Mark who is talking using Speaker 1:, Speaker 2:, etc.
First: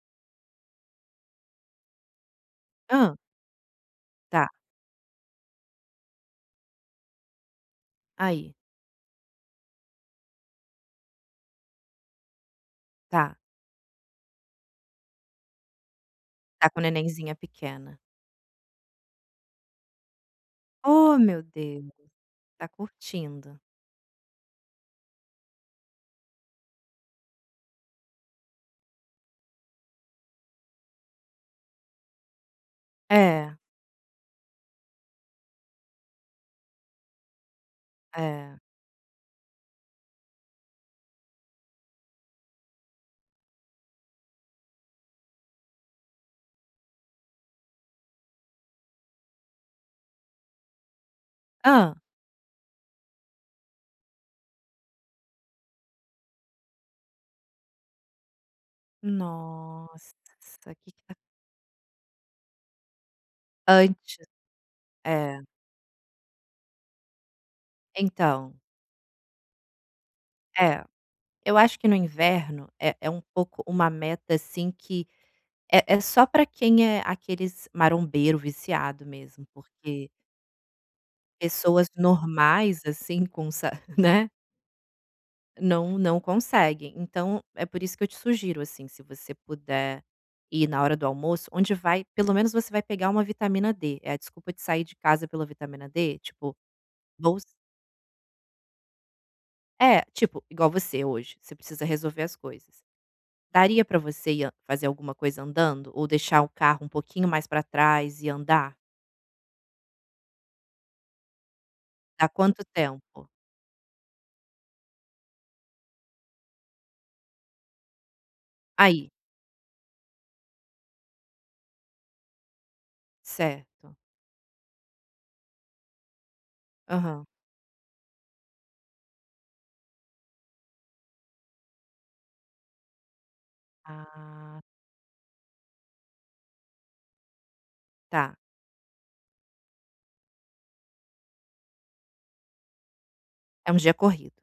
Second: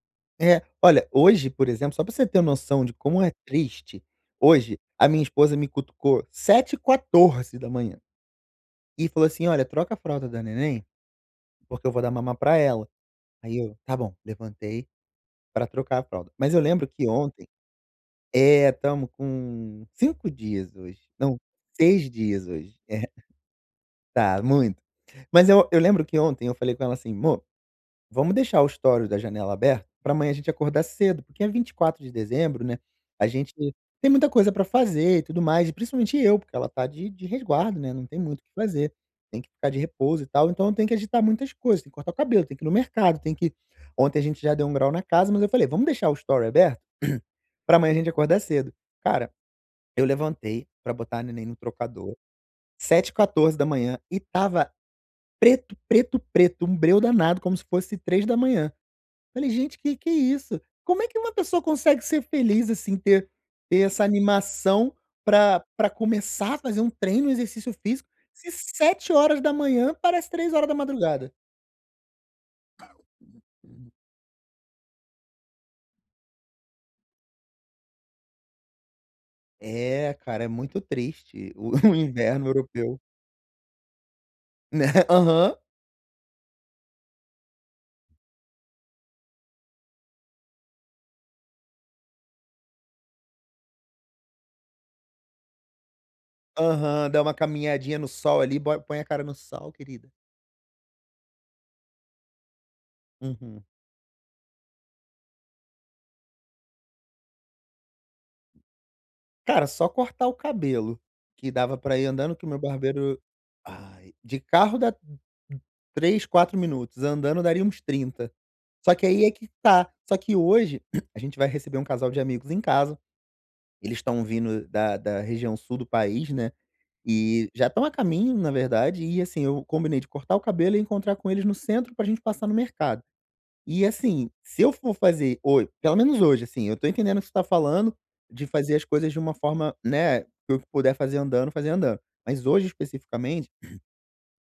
Speaker 1: É. Olha, hoje por exemplo, só pra você ter noção de
Speaker 2: Hã.
Speaker 1: como é triste,
Speaker 2: Tá.
Speaker 1: hoje a minha esposa me cutucou 7h14
Speaker 2: Aí.
Speaker 1: e falou assim: "Olha, troca a fralda da neném, porque eu vou dar mamá pra ela".
Speaker 2: Tá.
Speaker 1: Aí eu: "Tá bom". Levantei pra trocar a fralda, mas eu
Speaker 2: Tá com
Speaker 1: lembro que
Speaker 2: nenenzinha
Speaker 1: ontem
Speaker 2: pequena?
Speaker 1: é, estamos com 5 dias hoje
Speaker 2: Oh,
Speaker 1: não,
Speaker 2: meu Deus.
Speaker 1: 6 dias
Speaker 2: Tá
Speaker 1: hoje. É!
Speaker 2: curtindo.
Speaker 1: Tá muito. Mas eu eu lembro que ontem eu falei com ela assim: "Mô, vamos deixar o estore da janela aberta pra amanhã a gente acordar cedo", porque é 24 de dezembro, né, a gente
Speaker 2: É.
Speaker 1: tem muita coisa pra fazer e tudo mais. E principalmente eu, porque ela tá de de resguardo, né, não tem muito o que
Speaker 2: É.
Speaker 1: fazer, tem que ficar de repouso e tal. Então eu tenho que agitar muitas coisas, tem que cortar o cabelo, tem que ir no mercado, tem que ontem a gente já deu um grau na casa. Mas eu falei: "Vamos deixar o estore aberto pra amanhã a gente acordar cedo". Cara, eu levantei pra botar a neném no
Speaker 2: Hã.
Speaker 1: trocador, 7h14 e estava preto, preto, preto, um breu danado como se fosse 3h. Falei: "Gente que que é isso?
Speaker 2: Nossa que
Speaker 1: Como é
Speaker 2: ca
Speaker 1: que uma pessoa consegue ser feliz assim? Ter ter essa
Speaker 2: Ante
Speaker 1: animação
Speaker 2: é.
Speaker 1: pra pra começar a fazer um treino, exercício físico, se
Speaker 2: Então.
Speaker 1: 7h parece três hora da
Speaker 2: É,
Speaker 1: madrugada?".
Speaker 2: eu acho que no inverno é é um pouco uma meta assim que é é só pra quem é aqueles marombeiro viciado mesmo porque
Speaker 1: É, cara, é muito triste o
Speaker 2: pessoas
Speaker 1: o inverno
Speaker 2: normais,
Speaker 1: europeu.
Speaker 2: assim, com sa né.
Speaker 1: Né, aham.
Speaker 2: Não não conseguem, então é por isso que eu te sugiro, assim, se você puder ir na hora do almoço onde vai pelo menos você vai pegar uma vitamina D, é a desculpa de sair de casa pela vitamina D? Tipo,
Speaker 1: Aham, dá uma
Speaker 2: vou
Speaker 1: caminhadinha no sol ali, bo põe a cara no sol,
Speaker 2: É,
Speaker 1: querida.
Speaker 2: tipo, igual você hoje, você precisa resolver as coisas.
Speaker 1: Uhum.
Speaker 2: Daria pra você ir an fazer alguma coisa andando? Ou deixar o carro um pouquinho mais pra trás e andar?
Speaker 1: Cara, só cortar o cabelo que dava pra ir
Speaker 2: Dá
Speaker 1: andando, que o meu
Speaker 2: quanto
Speaker 1: barbeiro
Speaker 2: tempo?
Speaker 1: ai, de carro dá 3, 4 minutos, andando daria uns 30. Só que
Speaker 2: Aí.
Speaker 1: aí é que tá, só que hoje a gente vai receber um casal de amigos em casa,
Speaker 2: Certo.
Speaker 1: eles estão vindo da da região sul do país, né,
Speaker 2: Aham.
Speaker 1: e já estão a caminho na verdade e, assim, eu combinei de cortar o cabelo e encontrar com eles no centro pra gente passar no mercado. E, assim, se
Speaker 2: Ah.
Speaker 1: eu for fazer ho pelo menos hoje, assim, eu tô entendendo o que você tá falando,
Speaker 2: Tá.
Speaker 1: de fazer as coisas de uma forma, né, que eu puder fazer andando, fazer andando. Mas hoje especificamente
Speaker 2: É um dia corrido.